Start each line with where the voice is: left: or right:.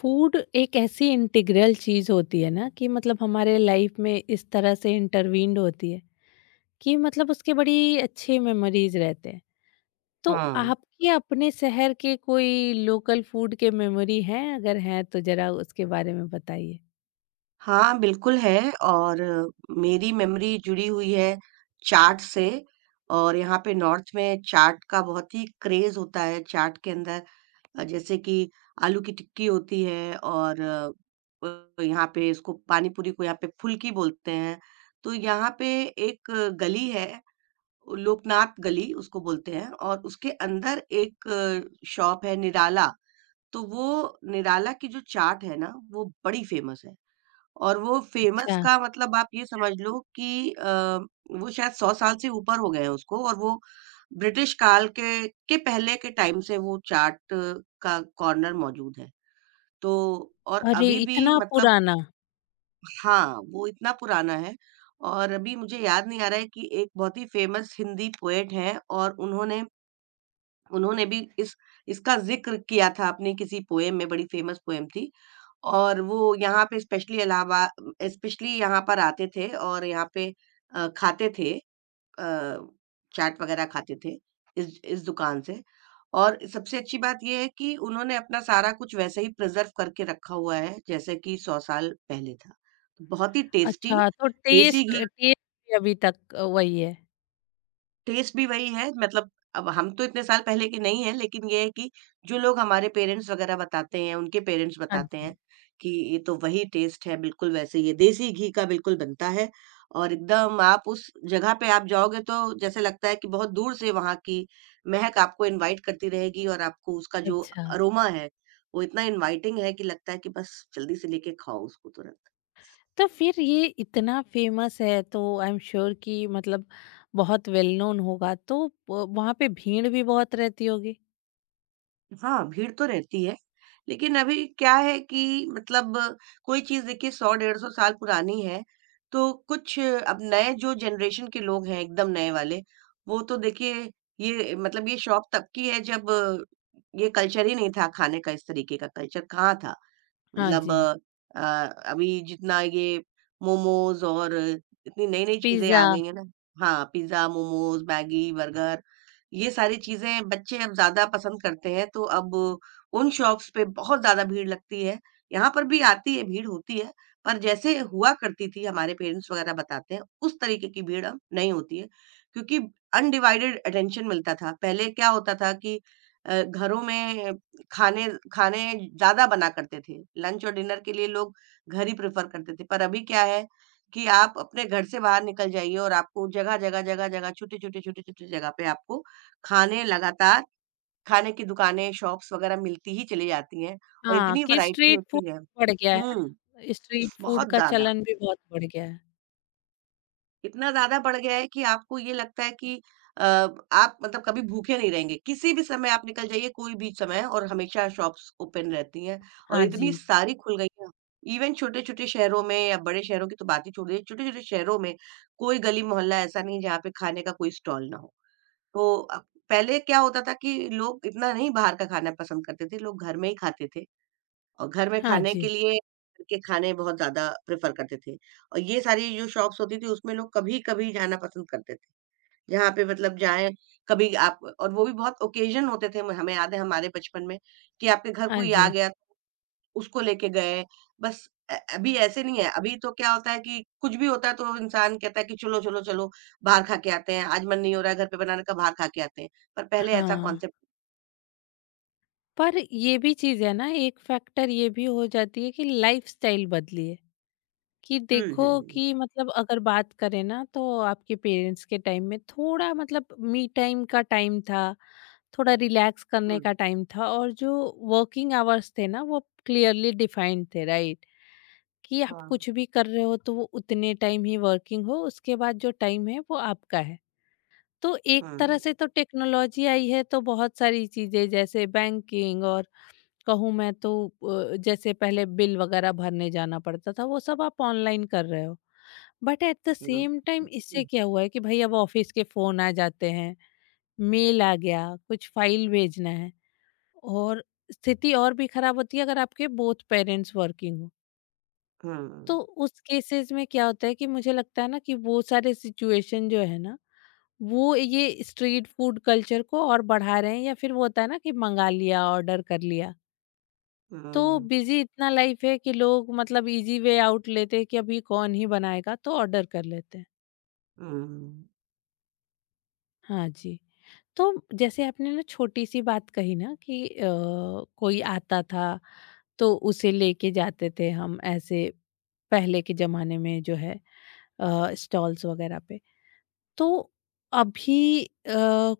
left: Food एक ऐसी integral चीज होती है ना कि मतलब हमारे लाइफ में इस तरह से इंटरवीन्ड होती है कि मतलब उसके बड़ी अच्छे मेमोरीज रहते हैं। तो
right: हाँ।
left: आपके अपने शहर के कोई लोकल फूड के मेमोरी हैं, अगर हैं तो जरा उसके बारे में बताइए।
right: हाँ, बिल्कुल है। और मेरी मेमोरी जुड़ी हुई है चाट से। और यहाँ पे नॉर्थ में चाट का बहुत ही क्रेज़ होता है, चाट के अंदर जैसे कि आलू की टिक्की होती है और यहाँ पे इसको पानी पूरी को यहाँ पे फुल्की बोलते हैं। तो यहाँ पे एक गली है, लोकनाथ गली उसको बोलते हैं और उसके अंदर एक शॉप है निराला, तो वो निराला की जो चाट है ना, वो बड़ी फ़ेमस है। और वो फ़ेमस
left: अच्छा।
right: का मतलब आप ये समझ लो कि वो शायद 100 साल से ऊपर हो गए हैं उसको और वो ब्रिटिश काल के पहले के टाइम से वो चाट का कॉर्नर मौजूद है। तो और
left: अरे
right: अभी भी
left: इतना
right: मतलब,
left: पुराना।
right: हाँ, वो इतना पुराना है। और अभी मुझे याद नहीं आ रहा है कि एक बहुत ही फ़ेमस हिंदी पोएट हैं और उन्होंने उन्होंने भी इस इसका ज़िक्र किया था अपनी किसी पोएम में, बड़ी फ़ेमस पोएम थी। और वो यहाँ पे स्पेशली यहाँ पर आते थे और यहाँ पे खाते थे, अ, चाट वगैरह खाते थे इस दुकान से। और सबसे अच्छी बात ये है कि उन्होंने अपना सारा कुछ वैसे ही प्रिज़र्व करके रखा हुआ है, जैसे कि 100 साल पहले था। बहुत ही टेस्टी
left: अच्छा, तो
right: देसी
left: टेस्ट
right: घी।
left: टेस्ट भी अभी तक वही है।
right: टेस्ट भी वही है, मतलब अब हम तो इतने साल पहले के नहीं हैं, लेकिन ये है कि जो लोग हमारे पेरेंट्स वगैरह बताते हैं, उनके पेरेंट्स
left: हाँ
right: बताते
left: जी।
right: हैं कि ये तो वही टेस्ट है, बिल्कुल वैसे ही है। देसी घी का बिल्कुल बनता है और एकदम आप उस जगह पे आप जाओगे तो जैसे लगता है कि बहुत दूर से वहाँ की महक आपको इन्वाइट करती रहेगी और आपको उसका जो
left: अच्छा,
right: अरोमा है, वो इतना इन्वाइटिंग है कि लगता है कि बस जल्दी से लेके खाओ उसको तुरंत।
left: तो फिर ये इतना फेमस है तो आई एम श्योर कि मतलब बहुत वेल नोन होगा, तो वहाँ पे भीड़ भी बहुत रहती होगी।
right: हाँ, भीड़ तो रहती है, लेकिन अभी क्या है कि मतलब कोई चीज़ देखिए 100-150 साल पुरानी है, तो कुछ अब नए जो जनरेशन के लोग हैं, एकदम नए वाले, वो तो देखिए ये मतलब ये शौक तब की है जब ये कल्चर ही नहीं था खाने का, इस तरीके का कल्चर कहाँ था?
left: हाँ
right: मतलब
left: जी।
right: अ, अभी जितना ये मोमोज़ और इतनी नई-नई चीज़ें
left: पिज्जा।
right: आ गई हैं ना। हाँ, पिज़्ज़ा, मोमोज़, मैगी, बर्गर, ये सारी चीज़ें बच्चे अब ज़्यादा पसंद करते हैं, तो अब उन शॉप्स पे बहुत ज़्यादा भीड़ लगती है। यहाँ पर भी आती है, भीड़ होती है, पर जैसे हुआ करती थी हमारे पेरेंट्स वगैरह बताते हैं, उस तरीके की भीड़ अब नहीं होती है, क्योंकि अनडिवाइडेड अटेंशन मिलता था। पहले क्या होता था कि घरों में खाने खाने ज़्यादा बना करते थे। लंच और डिनर के लिए लोग घर ही प्रेफ़र करते थे। पर अभी क्या है कि आप अपने घर से बाहर निकल जाइए और आपको जगह-जगह, जगह-जगह, छोटे-छोटे, छोटे-छोटे जगह पे आपको खाने लगातार खाने की दुकानें, शॉप्स वग़ैरह मिलती ही चली जाती हैं और
left: हाँ
right: इतनी
left: कि
right: वैरायटी
left: स्ट्रीट फूड
right: होती है।
left: बढ़ गया है
right: हुँ,
left: ना, स्ट्रीट फूड
right: बहुत
left: का
right: ज़्यादा।
left: चलन भी बहुत बढ़ गया है।
right: इतना ज़्यादा बढ़ गया है कि आपको ये लगता है कि अ, आप मतलब कभी भूखे नहीं रहेंगे। किसी भी समय आप निकल जाइए, कोई भी समय, और हमेशा शॉप्स ओपन रहती हैं और
left: हाँ
right: इतनी
left: जी।
right: सारी खुल गई हैं। इवन छोटे-छोटे शहरों में, या बड़े शहरों की तो बात ही छोड़ दीजिए, छोटे-छोटे शहरों में कोई गली-मोहल्ला ऐसा नहीं है जहाँ पे खाने का कोई स्टॉल ना हो। तो पहले क्या होता था कि लोग इतना नहीं बाहर का खाना पसंद करते थे, लोग घर में ही खाते थे। और घर में
left: हाँ
right: खाने के
left: जी।
right: लिए घर के खाने बहुत ज़्यादा प्रेफ़र करते थे और ये सारी जो शॉप्स होती थी उसमें लोग कभी-कभी जाना पसंद करते थे। जहाँ पे मतलब जाएँ कभी आप, और वो भी बहुत ओकेज़न होते थे, हमें याद है हमारे बचपन में कि आपके घर
left: हाँ
right: कोई आ
left: जी।
right: गया, तो उसको लेके गए। बस अभी ऐसे नहीं है, अभी तो क्या होता है कि कुछ भी होता है तो इंसान कहता है कि चलो, चलो, चलो बाहर खा के आते हैं, आज मन नहीं हो रहा है घर पे बनाने का, बाहर खा के आते हैं, पर पहले ऐसा
left: हाँ,
right: कॉन्सेप्ट।
left: पर ये भी चीज है ना, एक फैक्टर ये भी हो जाती है कि लाइफस्टाइल बदली है। कि
right: हुँ,
left: देखो
right: हुँ, हुँ।
left: कि मतलब अगर बात करें ना तो आपके पेरेंट्स के टाइम में थोड़ा मतलब मी टाइम का टाइम था, थोड़ा रिलैक्स
right: हुँ।
left: करने का टाइम था और जो वर्किंग आवर्स थे ना वो क्लियरली डिफाइंड थे, राइट? कि आप
right: हाँ।
left: कुछ भी कर रहे हो तो वो उतने टाइम ही वर्किंग हो, उसके बाद जो टाइम है वो आपका है। तो एक तरह
right: हुँ,
left: से तो टेक्नोलॉजी आई है तो बहुत सारी चीज़ें जैसे बैंकिंग और कहूँ मैं तो जैसे पहले बिल वगैरह भरने जाना पड़ता था, वो सब आप ऑनलाइन कर रहे हो। But at the
right: hmm,
left: same time इससे क्या हुआ है कि भाई अब ऑफिस के फोन आ जाते हैं, मेल आ गया, कुछ फाइल भेजना है। और स्थिति और भी खराब होती है अगर आपके बोथ पेरेंट्स वर्किंग हो।
right: हुँ,
left: तो
right: हुँ।
left: उस केसेस में क्या होता है कि मुझे लगता है ना कि वो सारे सिचुएशन जो है ना, वो ये स्ट्रीट फूड कल्चर को और बढ़ा रहे हैं, या फिर वो होता है ना कि मंगा लिया, ऑर्डर कर लिया। तो
right: 嗯
left: बिजी इतना लाइफ है कि लोग मतलब इजी वे आउट लेते हैं कि अभी कौन ही बनाएगा, तो ऑर्डर कर लेते हैं।
right: 嗯，
left: हाँ जी। तो जैसे आपने ना छोटी सी बात कही ना कि कोई आता था तो उसे लेके जाते थे हम, ऐसे पहले के जमाने में जो है, स्टॉल्स वगैरह पे। तो अभी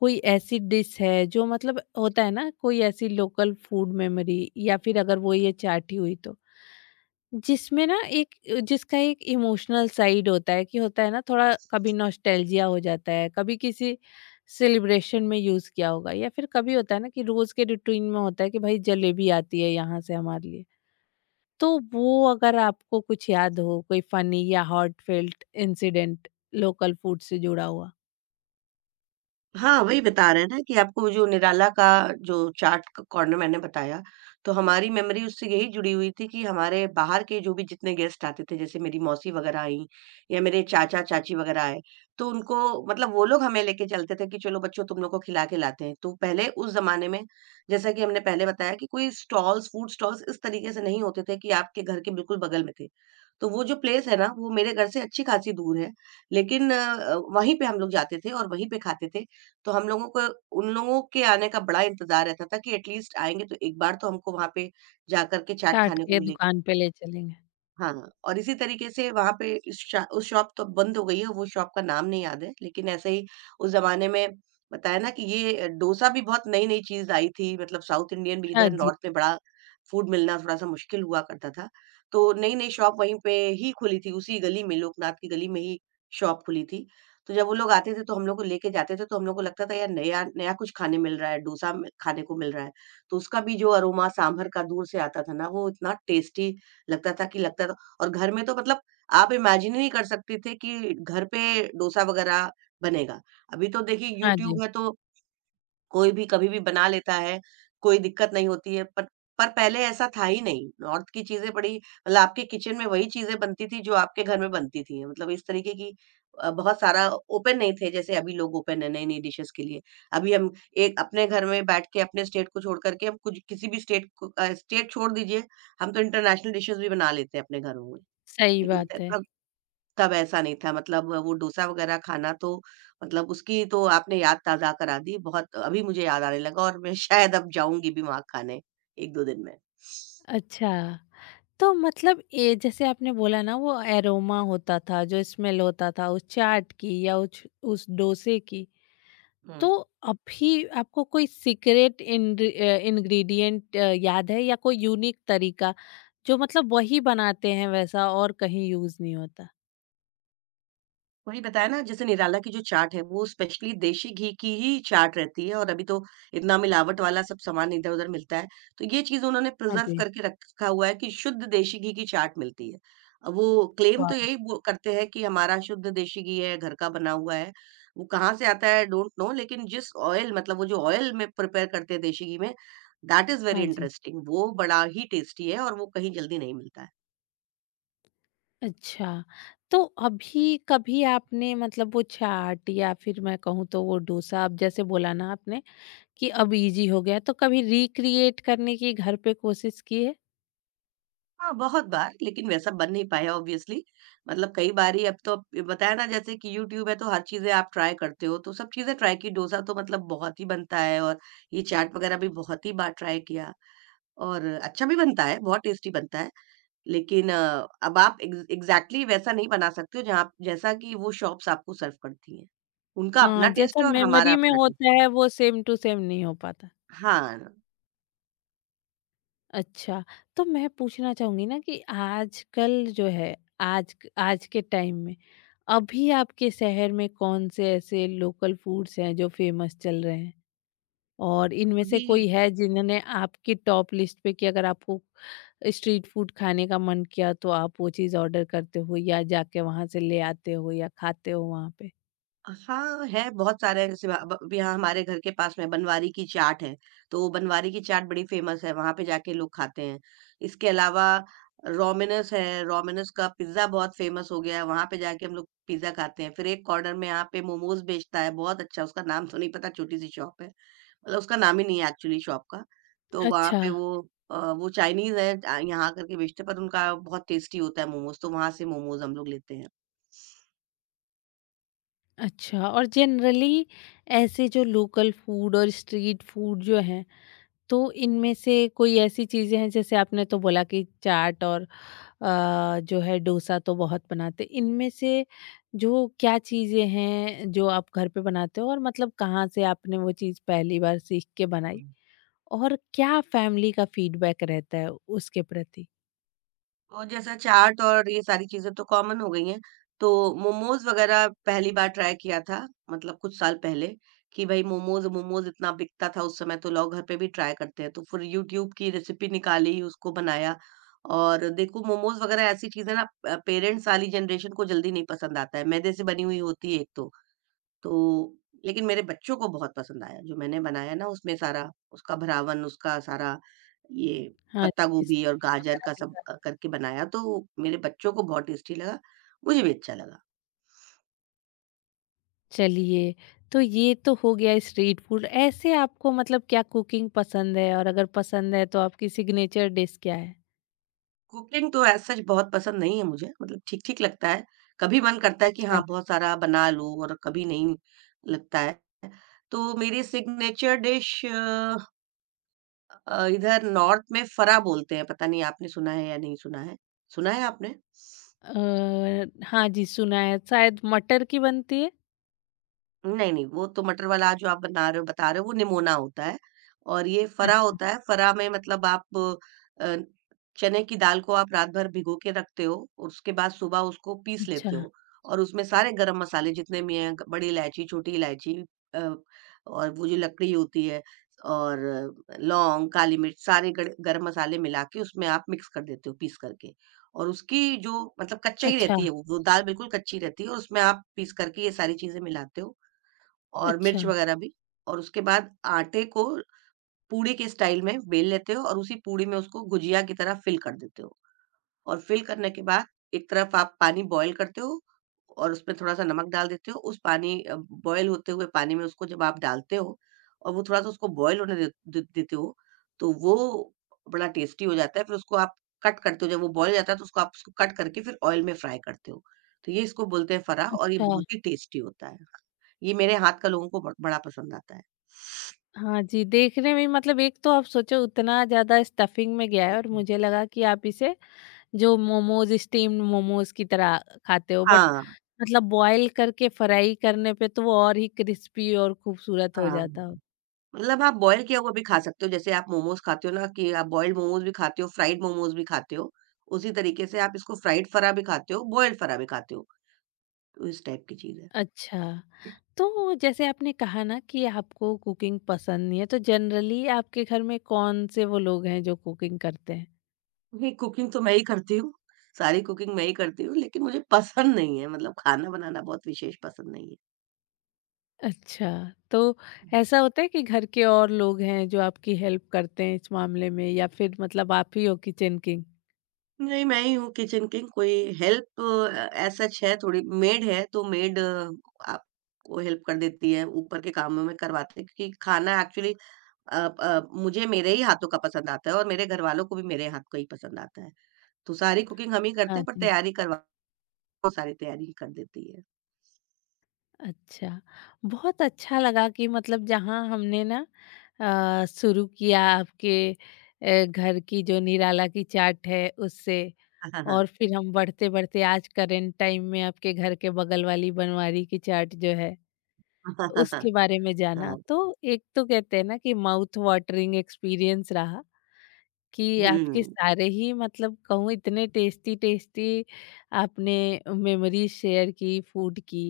left: कोई ऐसी डिश है जो मतलब होता है ना कोई ऐसी लोकल फूड मेमोरी, या फिर अगर वो ये चाटी हुई, तो जिसमें ना एक जिसका एक इमोशनल साइड होता है कि होता है ना थोड़ा, कभी नॉस्टैल्जिया हो जाता है, कभी किसी सेलिब्रेशन में यूज किया होगा, या फिर कभी होता है ना कि रोज के रूटीन में होता है कि भाई जलेबी आती है यहाँ से हमारे लिए। तो वो अगर आपको कुछ याद हो, कोई फनी या हॉटफेल्ट इंसिडेंट लोकल फूड से जुड़ा हुआ।
right: हाँ, वही बता रहे हैं ना कि आपको जो निराला का जो चाट क कॉर्नर मैंने बताया, तो हमारी मेमोरी उससे यही जुड़ी हुई थी कि हमारे बाहर के जो भी जितने गेस्ट आते थे, जैसे मेरी मौसी वग़ैरह आईं या मेरे चाचा-चाची वग़ैरह आए, तो उनको मतलब वो लोग हमें लेके चलते थे कि चलो बच्चों तुम लोग को खिला के लाते हैं। तो पहले उस ज़माने में, जैसा कि हमने पहले बताया कि कोई स्टॉल्स, फूड स्टॉल्स इस तरीके से नहीं होते थे कि आपके घर के बिल्कुल बगल में थे। तो वो जो प्लेस है ना, वो मेरे घर से अच्छी-खासी दूर है, लेकिन वहीं पे हम लोग जाते थे और वहीं पे खाते थे। तो हम लोगों को उन लोगों के आने का बड़ा इंतज़ार रहता था कि एट लीस्ट आएँगे तो एक बार तो हमको वहाँ पे जा कर के चाट
left: चाट
right: खाने को
left: के
right: मिलेगी।
left: दुकान पे ले चलेंगे।
right: हाँ, और इसी तरीके से वहाँ पे इस शा उस शॉप तो बंद हो गई है, वो शॉप का नाम नहीं याद है, लेकिन ऐसे ही उस ज़माने में बताया ना कि ये डोसा भी बहुत नई-नई चीज़ आई थी, मतलब साउथ इंडियन भी
left: हाँ
right: इधर
left: जी।
right: नॉर्थ में बड़ा फूड मिलना थोड़ा-सा मुश्किल हुआ करता था। तो नई-नई शॉप वहीं पे ही खुली थी, उसी गली में, लोकनाथ की गली में ही शॉप खुली थी। तो जब वो लोग आते थे, तो हम लोग को लेके जाते थे, तो हम लोग को लगता था यार नया नया कुछ खाने मिल रहा है, डोसा म खाने को मिल रहा है। तो उसका भी जो अरोमा सांभर का दूर से आता था ना, वो इतना टेस्टी लगता था कि लगता था, और घर में तो मतलब आप इमेजिन ही नहीं कर सकते थे कि घर पे डोसा वगैरह बनेगा। अभी तो देखिए
left: हाँ
right: यूट्यूब
left: जी।
right: है तो कोई भी कभी भी बना लेता है, कोई दिक्कत नहीं होती है। पर पहले ऐसा था ही नहीं। नॉर्थ की चीज़ें बड़ी मतलब आपके किचन में वही चीज़ें बनती थी जो आपके घर में बनती थी। मतलब इस तरीके की बहुत सारा ओपन नहीं थे जैसे अभी लोग ओपन हैं नई-नई डिशेज़ के लिए। अभी हम एक अपने घर में बैठ के अपने स्टेट को छोड़ कर के हम कुछ किसी भी स्टेट को स्टेट छोड़ दीजिए, हम तो इंटरनेशनल डिशेज़ भी बना लेते हैं अपने घरों में।
left: सही
right: लेकिन
left: बात है।
right: तब ऐसा नहीं था, मतलब वो डोसा वगैरह खाना तो, मतलब उसकी तो आपने याद ताज़ा करा दी। बहुत अभी मुझे याद आने लगा और मैं शायद अब जाऊँगी भी वहाँ खाने 1-2 दिन में।
left: अच्छा, तो मतलब ये जैसे आपने बोला ना वो एरोमा होता था, जो स्मेल होता था उस चाट की या उस डोसे की।
right: हुँ।
left: तो अभी आपको कोई सीक्रेट इंग्रेडिएंट याद है या कोई यूनिक तरीका जो मतलब वही बनाते हैं वैसा और कहीं यूज नहीं होता।
right: वही बताया ना, जैसे निराला की जो चाट है वो स्पेशली देशी घी की ही चाट रहती है और अभी तो इतना मिलावट वाला सब सामान इधर-उधर मिलता है। तो ये चीज़ उन्होंने
left: हाँ
right: प्रिज़र्व
left: जी।
right: करके रखा हुआ है कि शुद्ध देशी घी की चाट मिलती है। वो क्लेम
left: वाह।
right: तो यही वो करते हैं कि हमारा शुद्ध देशी घी है, घर का बना हुआ है। वो कहाँ से आता है डोंट नो, लेकिन जिस ऑयल मतलब वो जो ऑयल में प्रिपेयर करते हैं देशी घी में, दैट इज़ वेरी
left: हाँ जी।
right: इंटरेस्टिंग, वो बड़ा ही टेस्टी है और वो कहीं जल्दी नहीं मिलता है।
left: अच्छा, तो अभी कभी आपने मतलब वो चाट या फिर मैं कहूँ तो वो डोसा, आप जैसे बोला ना आपने कि अब इजी हो गया है, तो कभी रिक्रिएट करने की घर पे कोशिश की है?
right: हाँ, बहुत बार, लेकिन वैसा बन नहीं पाया ऑब्वियसली। मतलब कई बारी, अब तो बताया ना जैसे कि यूट्यूब है तो हर चीज़ें आप ट्राई करते हो, तो सब चीज़ें ट्राई की। डोसा तो मतलब बहुत ही बनता है और ये चाट वगैरह भी बहुत ही बार ट्राई किया और अच्छा भी बनता है, बहुत टेस्टी बनता है। लेकिन अब आप एग्ज़ैक्टली वैसा नहीं बना सकते हो जहाँ जैसा कि वो शॉप्स आपको सर्व करती हैं। उनका
left: हाँ,
right: अपना टेस्ट
left: जैसा
right: है और हमारा
left: मेमोरी में
right: अपना टेस्ट
left: होता
right: है।
left: है वो सेम टू सेम नहीं हो पाता।
right: हाँ,
left: अच्छा, तो मैं पूछना चाहूँगी ना कि आजकल जो है, आज के टाइम में अभी आपके शहर में कौन से ऐसे लोकल फूड्स हैं जो फेमस चल रहे हैं? और इनमें से
right: अभी।
left: कोई है जिन्होंने आपकी टॉप लिस्ट पे, कि अगर आपको स्ट्रीट फूड खाने का मन किया तो आप वो चीज़ ऑर्डर करते हो या जाके वहाँ से ले आते हो या खाते हो वहाँ पे?
right: हाँ, है, बहुत सारे हैं जैसे अब यहाँ हमारे घर के पास में बनवारी की चाट है, तो वो बनवारी की चाट बड़ी फ़ेमस है, वहाँ पे जाके लोग खाते हैं। इसके अलावा रोमिनस है, रोमिनस का पिज़्ज़ा बहुत फ़ेमस हो गया है, वहाँ पे जाके हम लोग पिज़्ज़ा खाते हैं। फिर एक कॉर्नर में यहाँ पे मोमोज़ बेचता है, बहुत अच्छा, उसका नाम तो नहीं पता, छोटी-सी शॉप है, मतलब उसका नाम ही नहीं है एक्चुअली शॉप का। तो वहाँ
left: अच्छा।
right: पे वो चाइनीज़ है, यहाँ आकर के बेचते हैं पर उनका बहुत टेस्टी होता है मोमोज़, तो वहाँ से मोमोज़ हम लोग लेते
left: अच्छा, और जनरली ऐसे जो लोकल फूड और स्ट्रीट फूड जो हैं, तो इनमें से कोई ऐसी चीज़ें हैं जैसे आपने तो बोला कि चाट और जो है डोसा तो बहुत बनाते। इनमें से जो क्या चीज़ें हैं जो आप घर पे बनाते हो और मतलब कहाँ से आपने वो चीज़ पहली बार सीख के बनाई?
right: हैं।
left: और क्या फैमिली का फीडबैक रहता है उसके प्रति?
right: और जैसा चाट और ये सारी चीज़ें तो कॉमन हो गई हैं। तो मोमोज़ वग़ैरह पहली बार ट्राई किया था, मतलब कुछ साल पहले, कि भई मोमोज़ मोमोज़ इतना बिकता था उस समय, तो लोग घर पे भी ट्राई करते हैं। तो फिर यूट्यूब की रेसिपी निकाली, उसको बनाया। और देखो मोमोज़ वग़ैरह ऐसी चीज़ है ना, पेरेंट्स वाली जनरेशन को जल्दी नहीं पसंद आता है। मैदे से बनी हुई होती है एक तो। तो लेकिन मेरे बच्चों को बहुत पसंद आया, जो मैंने बनाया ना उसमें सारा उसका भरावन, उसका सारा ये
left: हाँ
right: पत्ता
left: जी।
right: गोभी और
left: स्टीम
right: गाजर
left: वगैरह
right: का
left: के
right: सब
left: साथ।
right: करके बनाया तो मेरे बच्चों को बहुत टेस्टी लगा, मुझे भी अच्छा लगा।
left: चलिए, तो ये तो हो गया स्ट्रीट फूड। ऐसे आपको मतलब क्या कुकिंग पसंद है, और अगर पसंद है तो आपकी सिग्नेचर डिश क्या है?
right: कुकिंग तो ऐज़ सच बहुत पसंद नहीं है मुझे, मतलब ठीक-ठीक लगता है। कभी मन करता है कि हाँ,
left: अच्छा।
right: बहुत सारा बना लूँ, और कभी नहीं लगता है। तो मेरी सिग्नेचर डिश, इधर नॉर्थ में फरा बोलते हैं, पता नहीं आपने सुना है या नहीं सुना है? सुना है आपने?
left: हाँ जी, सुना है, शायद मटर की बनती है।
right: नहीं, नहीं, वो तो मटर वाला जो आप बना रहे हो बता रहे हो वो निमोना होता है, और ये फरा
left: अच्छा।
right: होता है। फरा में मतलब आप अ, चने की दाल को आप रात भर भिगो के रखते हो, और उसके बाद सुबह उसको पीस
left: अच्छा।
right: लेते हो, और उसमें सारे गरम मसाले जितने भी हैं, बड़ी इलायची, छोटी इलायची, अ, और वो जो लकड़ी होती है, और लौंग, काली मिर्च, सारे गड़ गरम मसाले मिला के उसमें आप मिक्स कर देते हो पीस करके, और उसकी जो मतलब कच्चा ही
left: अच्छा।
right: रहती है वो दाल बिल्कुल कच्ची रहती है और उसमें आप पीस करके ये सारी चीज़ें मिलाते हो, और मिर्च
left: अच्छा।
right: वगैरह भी। और उसके बाद आटे को पूड़ी के स्टाइल में बेल लेते हो और उसी पूड़ी में उसको गुजिया की तरह फिल कर देते हो, और फिल करने के बाद एक तरफ आप पानी बॉयल करते हो और उसमें थोड़ा-सा नमक डाल देते हो। उस पानी, बॉयल होते हुए पानी में उसको जब आप डालते हो और वो थोड़ा-सा उसको बॉयल होने दे दे देते हो, तो वो बड़ा टेस्टी हो जाता है। फिर उसको आप कट करते हो, जब वो बॉयल हो जाता है तो उसको कट करके फिर ऑयल में फ्राई करते हो। तो ये इसको बोलते हैं फराह, और ये
left: अच्छा।
right: बहुत ही टेस्टी होता है। ये मेरे हाथ का लोगों को ब बड़ा पसंद आता है।
left: हाँ जी, देखने में मतलब एक तो आप सोचो उतना ज्यादा स्टफिंग में गया है और मुझे लगा कि आप इसे जो मोमोज स्टीम्ड मोमोज की तरह खाते हो, बट
right: हाँ,
left: मतलब बॉईल करके फ्राई करने पे तो वो और ही क्रिस्पी और खूबसूरत हो
right: हाँ।
left: जाता।
right: मतलब आप बॉयल किया हुआ भी खा सकते हो, जैसे आप मोमोज़ खाते हो ना कि आप बॉइल्ड मोमोज़ भी खाते हो, फ्राइड मोमोज़ भी खाते हो, उसी तरीके से आप इसको फ्राइड फरा भी खाते हो, बॉइल्ड फरा भी खाते हो। तो इस टाइप की चीज़ है।
left: अच्छा, तो जैसे आपने कहा ना कि आपको कुकिंग पसंद नहीं है, तो जनरली आपके घर में कौन से वो लोग हैं जो कुकिंग करते हैं?
right: नहीं, कुकिंग तो मैं ही करती हूँ, सारी कुकिंग मैं ही करती हूँ, लेकिन मुझे पसंद नहीं है, मतलब खाना बनाना बहुत विशेष पसंद नहीं है।
left: अच्छा, तो ऐसा होता है कि घर के और लोग हैं जो आपकी हेल्प करते हैं इस मामले में, या फिर मतलब आप ही हो किचन किंग?
right: नहीं, मैं ही हूँ किचन किंग, कोई हेल्प एज़ सच है, थोड़ी मेड है, तो मेड आपको हेल्प कर देती है, ऊपर के कामों में करवाती है, क्योंकि खाना एक्चुअली मुझे मेरे ही हाथों का पसंद आता है और मेरे घरवालों को भी मेरे हाथ का ही पसंद आता है। तो सारी कुकिंग हम ही करते
left: हाँ
right: हैं, पर
left: जी।
right: तैयारी करवा वो सारी तैयारी ही कर देती है।
left: अच्छा, बहुत अच्छा लगा कि मतलब जहाँ हमने ना शुरू किया आपके घर की जो निराला की चाट है उससे,
right: हाँ, हाँ,
left: और फिर हम बढ़ते-बढ़ते आज करंट टाइम में आपके घर के बगल वाली बनवारी की चाट जो है,
right: हाँ।
left: उसके बारे में जाना।
right: हाँ,
left: तो एक तो कहते हैं ना कि माउथ वाटरिंग एक्सपीरियंस रहा कि आपके
right: हुँ,
left: सारे ही मतलब कहूँ इतने टेस्टी टेस्टी आपने मेमोरी शेयर की फूड की,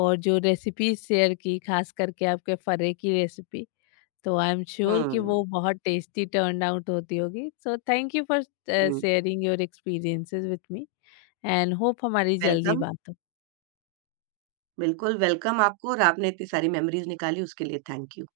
left: और जो रेसिपीज शेयर की खास करके आपके फरे की रेसिपी। तो आई एम श्योर कि
right: हुँ,
left: वो बहुत टेस्टी टर्न आउट होती होगी। So thank you for
right: hmm.
left: Sharing your experiences with me, and hope हमारी जल्दी
right: वेलकम,
left: बात हो।
right: बिल्कुल वेलकम आपको, और आपने इतनी सारी मेमोरीज़ निकाली उसके लिए थैंक यू।